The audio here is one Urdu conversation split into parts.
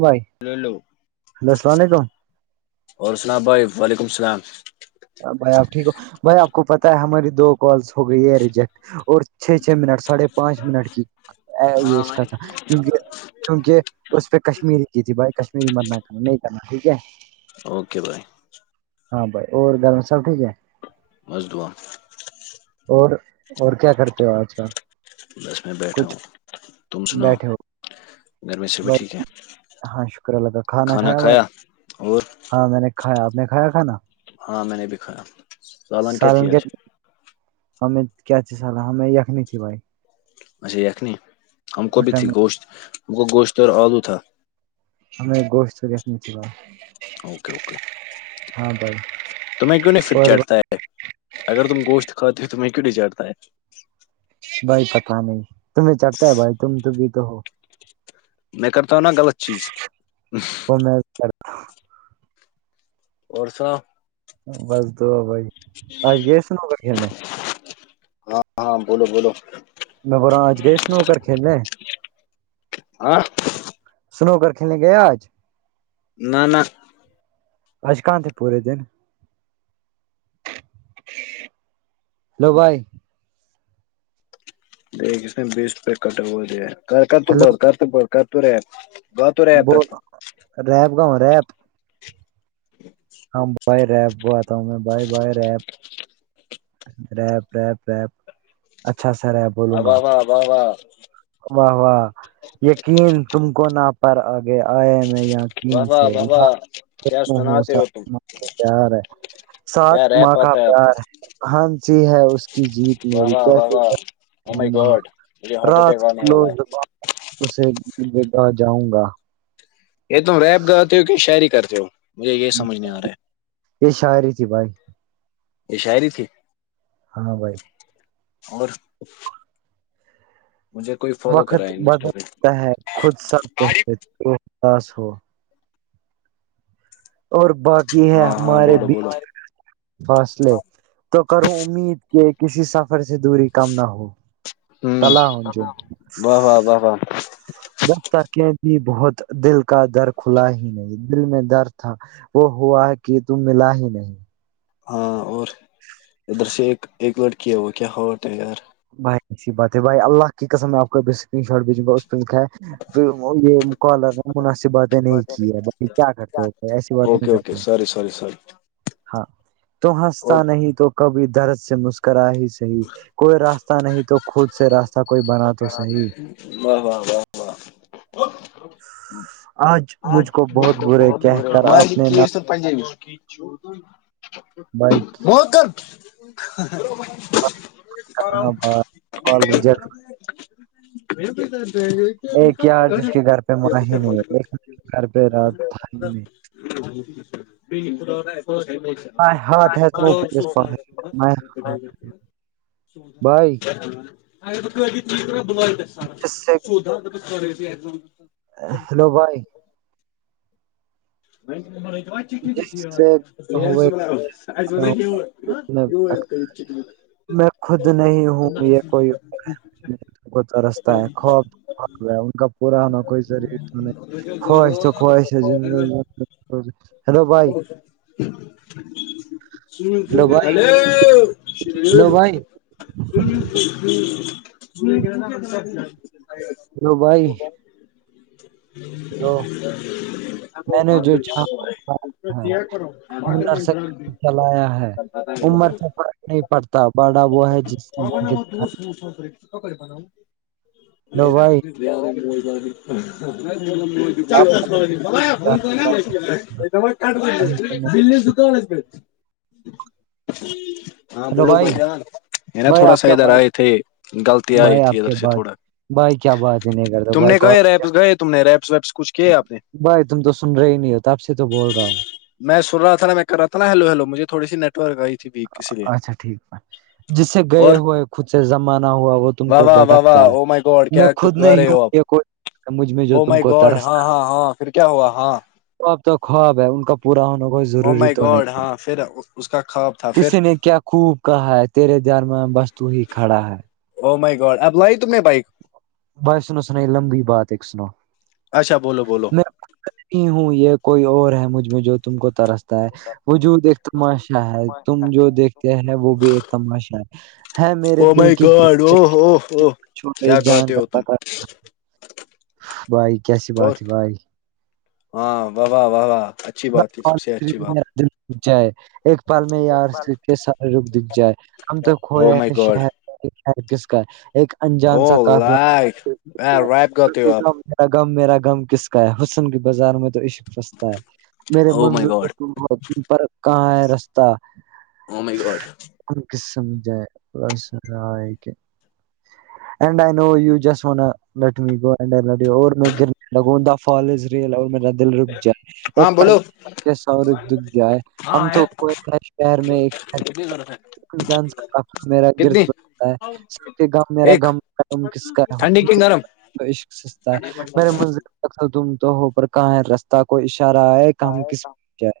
بھائی ہیللو ہلو السلام علیکم اور سناب بھائی وعلیکم السلام [unintelligible] بھائی آپ ٹھیک ہو بھائی آپ کو پتا ہے ہماری دو کالس ہو گئی ہے ریجیکٹ اور چھ چھ منٹ ساڑھے پانچ منٹ کی یہ ہاں اس کا بھائی تھا کیونکہ کیونکہ اس پہ کشمیری کی تھی بھائی کشمیری مت نہ کرنا نہیں کرنا ٹھیک ہے اوکے بائے ہاں بھائی اور گھر میں سب ٹھیک ہے بس دعا اور اور کیا کرتے ہو آج کل بس میں بیٹھا کچھ ہوں تم سنا بیٹھے ہو [unintelligible] گرمی سے بھی بھائی ٹھیک ہے ہاں شکر اللہ کا کھانا بھائی کھایا اور ہاں میں نے کھایا آپ نے کھایا کھانا ہاں میں نے بھی کھایا کیا سالن تھی آج ہمیں کیا ت سال ہمیں خنی تھی بھائی اچھا یخنی ہم کو اور بھی تھی ٹم گوشت ہم کو گوشت اور آلو تھا ہمیں گوش تو جیکنے چ اوکے اوکے بھائی تو میں کیوں نہیں فھر اور چڑھتا ہے اگر تم گوشت کاتو تم ہٮکو ڈیجائٹتاٮے بھائی پتا نہیں تمہیں چڑھتا ہے بھائی تم تو بھی تو ہو میں کرتاؤ نا غلط چیز وہ میں اور سا بس دعا بھائی آج گئے س ن ہوو کھیلنے ہاں بولو بولو میں ب رہ ہوں آج گئے اس نا ہو کر کھیلنے ہاں سنو گ کھیلنے گیا آج نا نا اج کاہاں تھ پورے دن ہیلو بھائی دیک ک نے بیس روپئے کٹا ہوا دیا کر کر تو ہلو بہت کر تو بت کر تو رہے بہت تو رہے ب تک ریب گاؤں ریب ہاں بائی ریپ ب آتا ہوں میں bye bye rape rape rape ری اچھا سا ریب اباب آبابا واہ واہ یقین تم کو نہ پر آئے میں اں کیین واہ واہ سے ل واہ واہ کیا ہوں سناتے ہو تم پار ہے ساتھ کیا ریپ ماں کا آتا آپ کو پیار ہے ہنسی ہے اس کی جیت واہ میری واہ واہ کیسے واہ او مائی گاڈ مجھے ہارٹ رات اٹیک آنے والا کلوز ہے اسے جگہ جاؤں گا یہ تم ریپ گاتے ہو کہ شہعری کرتے ہو مجھے یہ سمجھ نہیں آ رہا ہے یہ شاعری تھی بھائی یہ شاعری تھی ہاں بھائی اور مجھے کوئی فالو کرا وقت ہے انسٹا پہ بدلتا ہے خود سب کہتے توداس ہو اور باقی ہے ہاں ہاں ہمارے بولو بولو بیچ فاصلے تو کروں امید کہ کسی سب سفر سے دوری کم نہ ہو ت ہ ج و و واہ د ترک بھی بہت دل کا در کھلا ہی نہیں دل میں درد تھا وہ ہوا کہ تم ملا ہی نہیں ہاں اور ادھر سے ایک ایک لڑکی ہے وہ کیا ہووٹ ہے یار بھائی اچھی بات ہے بھائی اللہ کی قسم میں آپ کو ا اسکرین شاٹ بھیجوں گا اس پہ دکھا ہے پھر یہ کالر نے مناسب باتیں نہیں کی ہے بھائی کیا کرتے وہ ایسی باتیں نہیں کرتے سر سر سر ہاں تو ہنستا نہیں تو کبھی درد سے مسکرا ہی صحیح کوئی راستہ نہیں تو خود سے راستے و واہ واہ و آج ہاں مجھ کو ب برے بہت کہہ کر بے آپ نے کی نہ سب پ بائک وہ کر [unintelligible] بعدال ریجیکٹ ر پ کر جائیں گے [unintelligible] ایک یار جس کے گھر پہ ماہین ہے ایک گھر پہ رات by my [unintelligible] heart has no place for my heart [unintelligible] بھائی شھن اگر ب کای ب لائیٹس سر اس سے سود ہیلو بھائی جس سے وہیر ہوئے کھڑا رہ ہوں، میں بھٹکتا [unintelligible] میں خود نہیں ہوں یہ کوئی رستا ہے خواب کا پرانا کوئی ذریعہ تو نہیں خواہش تو خواہش ہے زندگی ہیلو بھائی [unintelligible] ہیلو بھائی ہلے ش ج ج ہیلو بھائی ہیلو بھائی ان اپ جو ہ عر سے چلایا ہے عمر سے نہیں پڑتا بڑا وہ ہے جس م [unintelligible] ب ب ہیلو بھائی آپ کا- فون کاٹ ب د دک پ ہاں ہیلو بولو بھائی بازار ہے نا بھائی تھوڑا آپ سا کا ادھر بات آئے تھے غلط آئی بھائی تھی آپ کیا ادھر سے بات تھوڑا بھائی کیا بات ہی نہیں کرتا تم بھائی نے کہئے کال ریپس گئے تم نے ریپس ویپس کچھ کہ آ نے بھائی تم تو سن رہے ہی نہیں ہو آپ سے تو بول رہا ہوں میں سنا تھا نا میں کر رہا تھا ن ہیلو ہیلو مھے تھوڑی ورک آئیھی اچھا ٹھیک ہے جس سے گئے اور ہوئے خود سے زمانہ ہوا وہ تم واہ کو واہ واہ بھٹکتا واہ او مائی گاڈ ہے کیا میں خود کر نہیں رہے ہوں ہو آپ یہ کوئی سمجھ میں جو او تم مائی کو گاڈ ہاں ترستا ہاں ہاں پھر کیا ہوا ہاں تو اب تو خواب ہے ان کا پورا ہونا کو او ضروری مائی تو گاڈ نہیں ہے ہاں پھر اس کا کواب کسی نے کیا خوب کہا ہے تیرے دھر میں بستو ہی کھڑا ہے او مائی گوڈ اب لاہ ت بائک بائی سنو سنائی لمبی بات ایک سنو اچھا بولو بولو میںتی ہوں یہ کوئی اور ہے مجھ میں جو تم کو ترس [unintelligible] تا وجود ایک تماشا ہے تم جو دیکھتے ہیں وہ بھی ایک تماشا ہے ہے میرے او دل مائی کیش گاڈ او ہو ہو کیا جان- گاتے ہو تم بھائی کیسی بات اور ہے بھائی- ہاں واہ- واہ- واہ -واہ اچھی بات ہے سب سے اچھی بات [unintelligible] [inaudible] ایک پال میں یار سے کہ سارے رخ دکھ جائے ہم تو او کھوئے مائی ہیں گاڈ شہر- کس کا ایک انجان او سا قفلہ- لائک ریپ گاتے ہو آپ یر غم میرا غم کس کا ہے حسن کی بازار میں تو عشق فستتا ہے میرے او مائی منظ- گاڈ پر کہاں ہے رستہ [unintelligible] ہم کسمھ ہے سر کہ [unintelligible] [unintelligible] ہاں بولو [unintelligible] کتنی ضرورت ہے [inaudible] کتنی ایک ٹھنڈی کی گرم [inaudible] [unintelligible] پہ جائے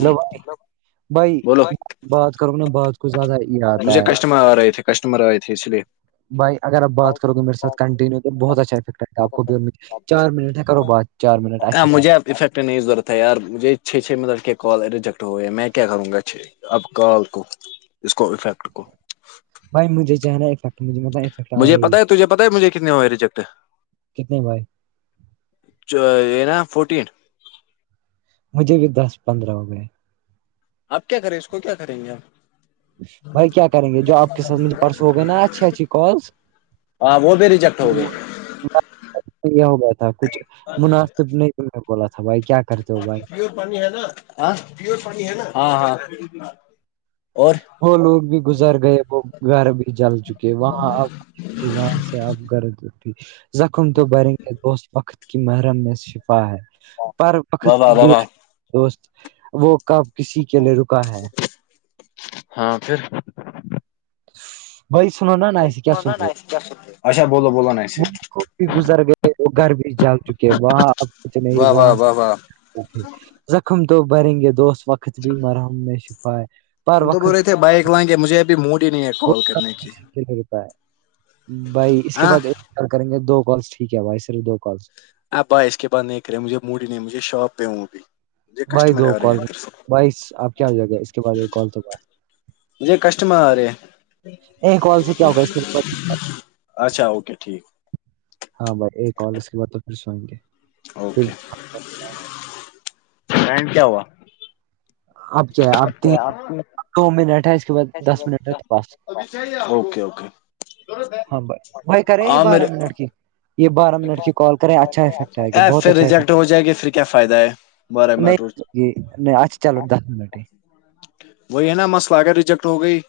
ہیلو بھائی بھائی، بولو بات کرو نا بعات کوچ زیادہ یہ آتا مجھے ہے- کسٹمر آ رہے تھے کسٹمر آئے تھے اس لیے بھائی اگر آپ بات کرو گے میرے ساتھ کنٹینیو تو بہت اچھا افیکٹ رہتا آپ کو بھی چار منٹ ہے کرو بات- چار منٹ ہاں، اچھے سے- مجھے اب افیکٹ نہیں ضرورت ہے ار مجھے چھ چھ منٹ کے کال ریجیکٹ ہو گئے ہیں میں کیا کروں گا چھ- اب کال کو اس کو افیکٹ کو- بھائی مجھے جانا ہے سکتا [unintelligible] مجھے پتا ہے تجھے پتا ہے مجھے کتنے ہو گئے ریجیکٹ- کتنے بھائی یہ نا فورٹین- مجھے بھی دس- پندرہ ہو گئے- آپ کیا کریں اس کو کیا کریں گیں اب- بھائی کیا کریں گے جو آپ کے ساتھ مجھے پرسوں ہو گئے نا اچھی اچھی کالز- ہاں وہ بھی ریجکٹ- یہ ہو گیا تھا کچھ مناسب نہیں- میں بولا تھا بھائی کیا کرتے ہو بھائی- [inaudible] آ ہے نا ہاں- ہاں [unintelligible] اور وہ لوگ بھی گزر گئے وہ گھر بھی جل چکے وہاں اب وہاں سے- آپ غرد اھی زخم تو بریں گے دوست وقت کی محرم میں شفا ہے- پر وقت واہ واہ واہ بھی واہ دوست وہ کب کسی کے لیے رکا ہے- ہاں پھر- وہی سنو نا نا اسے کیا سن رہے اچھا بولو- بولو نہ- وہ خ بھی گزر گئے وہ گھر بھی جاگ چکے وہاں اب کچھ نہیں واہ وہاں واہ [inaudible] واہ واہ اوکے زخم تو بھریں گے دوست وقت بھی مرحم میں شفاائے- تم تو بول رہے بائک لانگ کے مجھے- موڈ ہی نہیں ہے وہ کال کب کرنے کی کسی کے لیے رکا ہے بھائی اس کے ہاں- بعد ایک کریں گے دو کالس ٹھیک ہے بھائی صرف دو کالس- بھائی اسکے بعد بات نہیں کرے مجھے موڈی نہیں مجھے شاپ پہ ہوں بھی- بائی دو کال بائی آپ کیا ہو جائے گا اس کے بعد ایک کال تو بات- مجھے کسٹمر ہے ایک کال سے کیا ہوگا اس کے- اچھا, اوکے ٹھیک ہے- ہاں بھائی ایک کال اس کے بع تو پھر سوئیں گے- پھر اوکے فڈ کیا ہوا- اب کیا اب ت دو منٹ ہے اس- کے بعد دس منٹ ہے تو بس اوکے- اوکے ہاں بھائی بھائی کریں آ یہ مر بارہ منٹ کی یہ بارہ منٹ کی کال کریں اچھا افیکٹ آئے گا ا بہت پھر اچھا ریجیکٹ افیکٹ ہو جائے گی پھر کیا فائدہ ہے- بارہ منٹ روز نہیں- نہیں آھ چلو دس منٹ ہی- وہی ہے نا مس ل آگئے ریجیکٹ ہو گئی-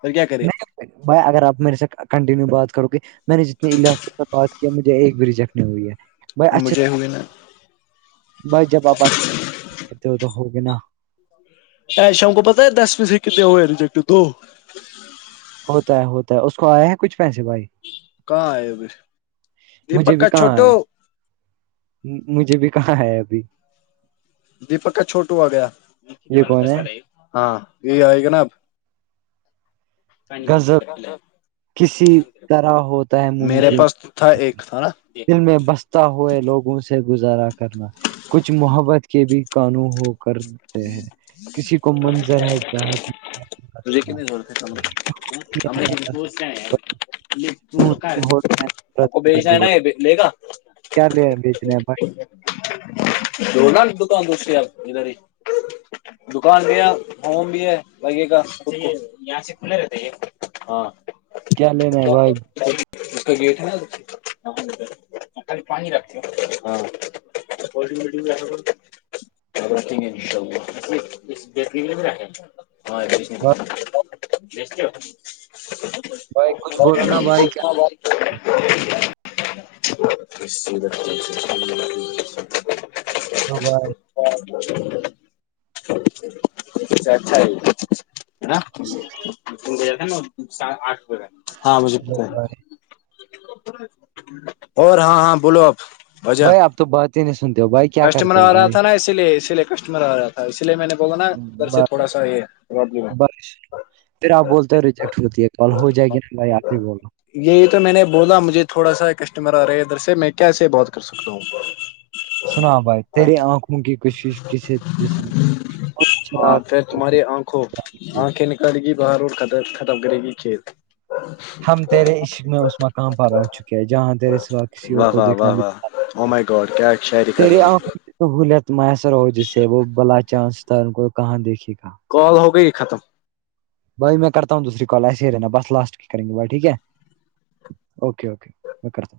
پھر کیا کرے نہیں بھائی اگر آپ میرے سے کنٹینیو بات کرو گے- میں نے جتنی ال بات کیا مجھے ایک بری جکھنی ہوئی ہے بھائی اچھے سے مجھے ہوئی نا بھائی جب آپ اچھے کہتے ہو تو ہوگے نا جاں ای شام کو پتا ہے دس پیسے کتنے ہوئے ریجیکٹ دو- ہوتا ہے ہوتا ہے اس کو آیا ہے کچھ پیسے بھائی کہاں آئے ابھی مجھے دیپک بھی کا کہاں چھوٹو ہے مجھے بھی کہاں ہے ابھی دپک کا چھوٹو ہو گیا یہ وال کون ہے ہاں یہی آئے گا نا اب کہ نہیں غزل بولسل کسی طرح ہوتا ہے ممکن پاس تو تھا ایک تھا نا دل میں بست ہوئے لوگوں سے گزارا کرنا کچھ محبت کے بھی قانو ہو کرتے ہیں کسی کو منظر ہے چاہت تو جے کنے گھر پتا ب گزار ملے گا کیا لے بیچنا ہے بھائی جو نا دکان دوسری آپ گ ر دکان بھی ہے ہوم بھی ہے وے کا یہاں سے کھلے رہتے ہاں لینا ہے کیا بھائی اس کا گیٹ ہے نا ک پانی رکھتے ہاں بھیا کر [unintelligible] ا ر بھائی ان شاء بھائی اللہ کچھ بولو نا بھائی کیا ہاں [unintelligible] ب [inaudible] دو بھائے اچھا اچھا ناات نا آٹھ بج ہاں مجھے لو پتا ہے [unintelligible] بھائی اور ہاں ہاں بولو آپ بھجن بھائی آپ تو بات ہی نہیں سنتے ہو بھائی کیا کسٹمر کرتے ہو آ رہا بھائی تھا نا اسی لیے اسی لیے کسٹمر آ رہا تھا اس لیے میں نے بوگا نا ادھر سے تھوڑا سا یہ پرابلم ہے بس پھر آپ بولتے ہو ریجیکٹ ہوتی ہے کل ہو جائے گیا بھائی آپ ہی بول رہو یہی تو میں نے بولا مجھے تھوڑا سا کسٹمر آ رہا ہے ادھر سے میں کیا سے بات کر سکتا ہوں سنا بھائی تیری آنکھ منک کی کشش جس ہاں پھر تمہاری آنکھوں دکھتا مجھے آنکھ چل گی باہر اور خم ختم کرے گی کھیت ہم تیرے عشق میں اس مقام پر رہ چکے ہیں جہاں تیرے سوا کسی اور کو دیکھنا بھی ہم گاڈ ش [unintelligible] تیری آنکھوں کی سہولیت میسر ہو جسے وہ بلا چانس تھا ان کو کہاں دیکھے گا کال ہو گئی ختم [unintelligible] بھائی میں کرتا ہوں دوسریال ایس ہی رہنا بس لسٹ کے کریں گے بائی ٹھیک ہے اوکے اوکے میں کرتا ہوں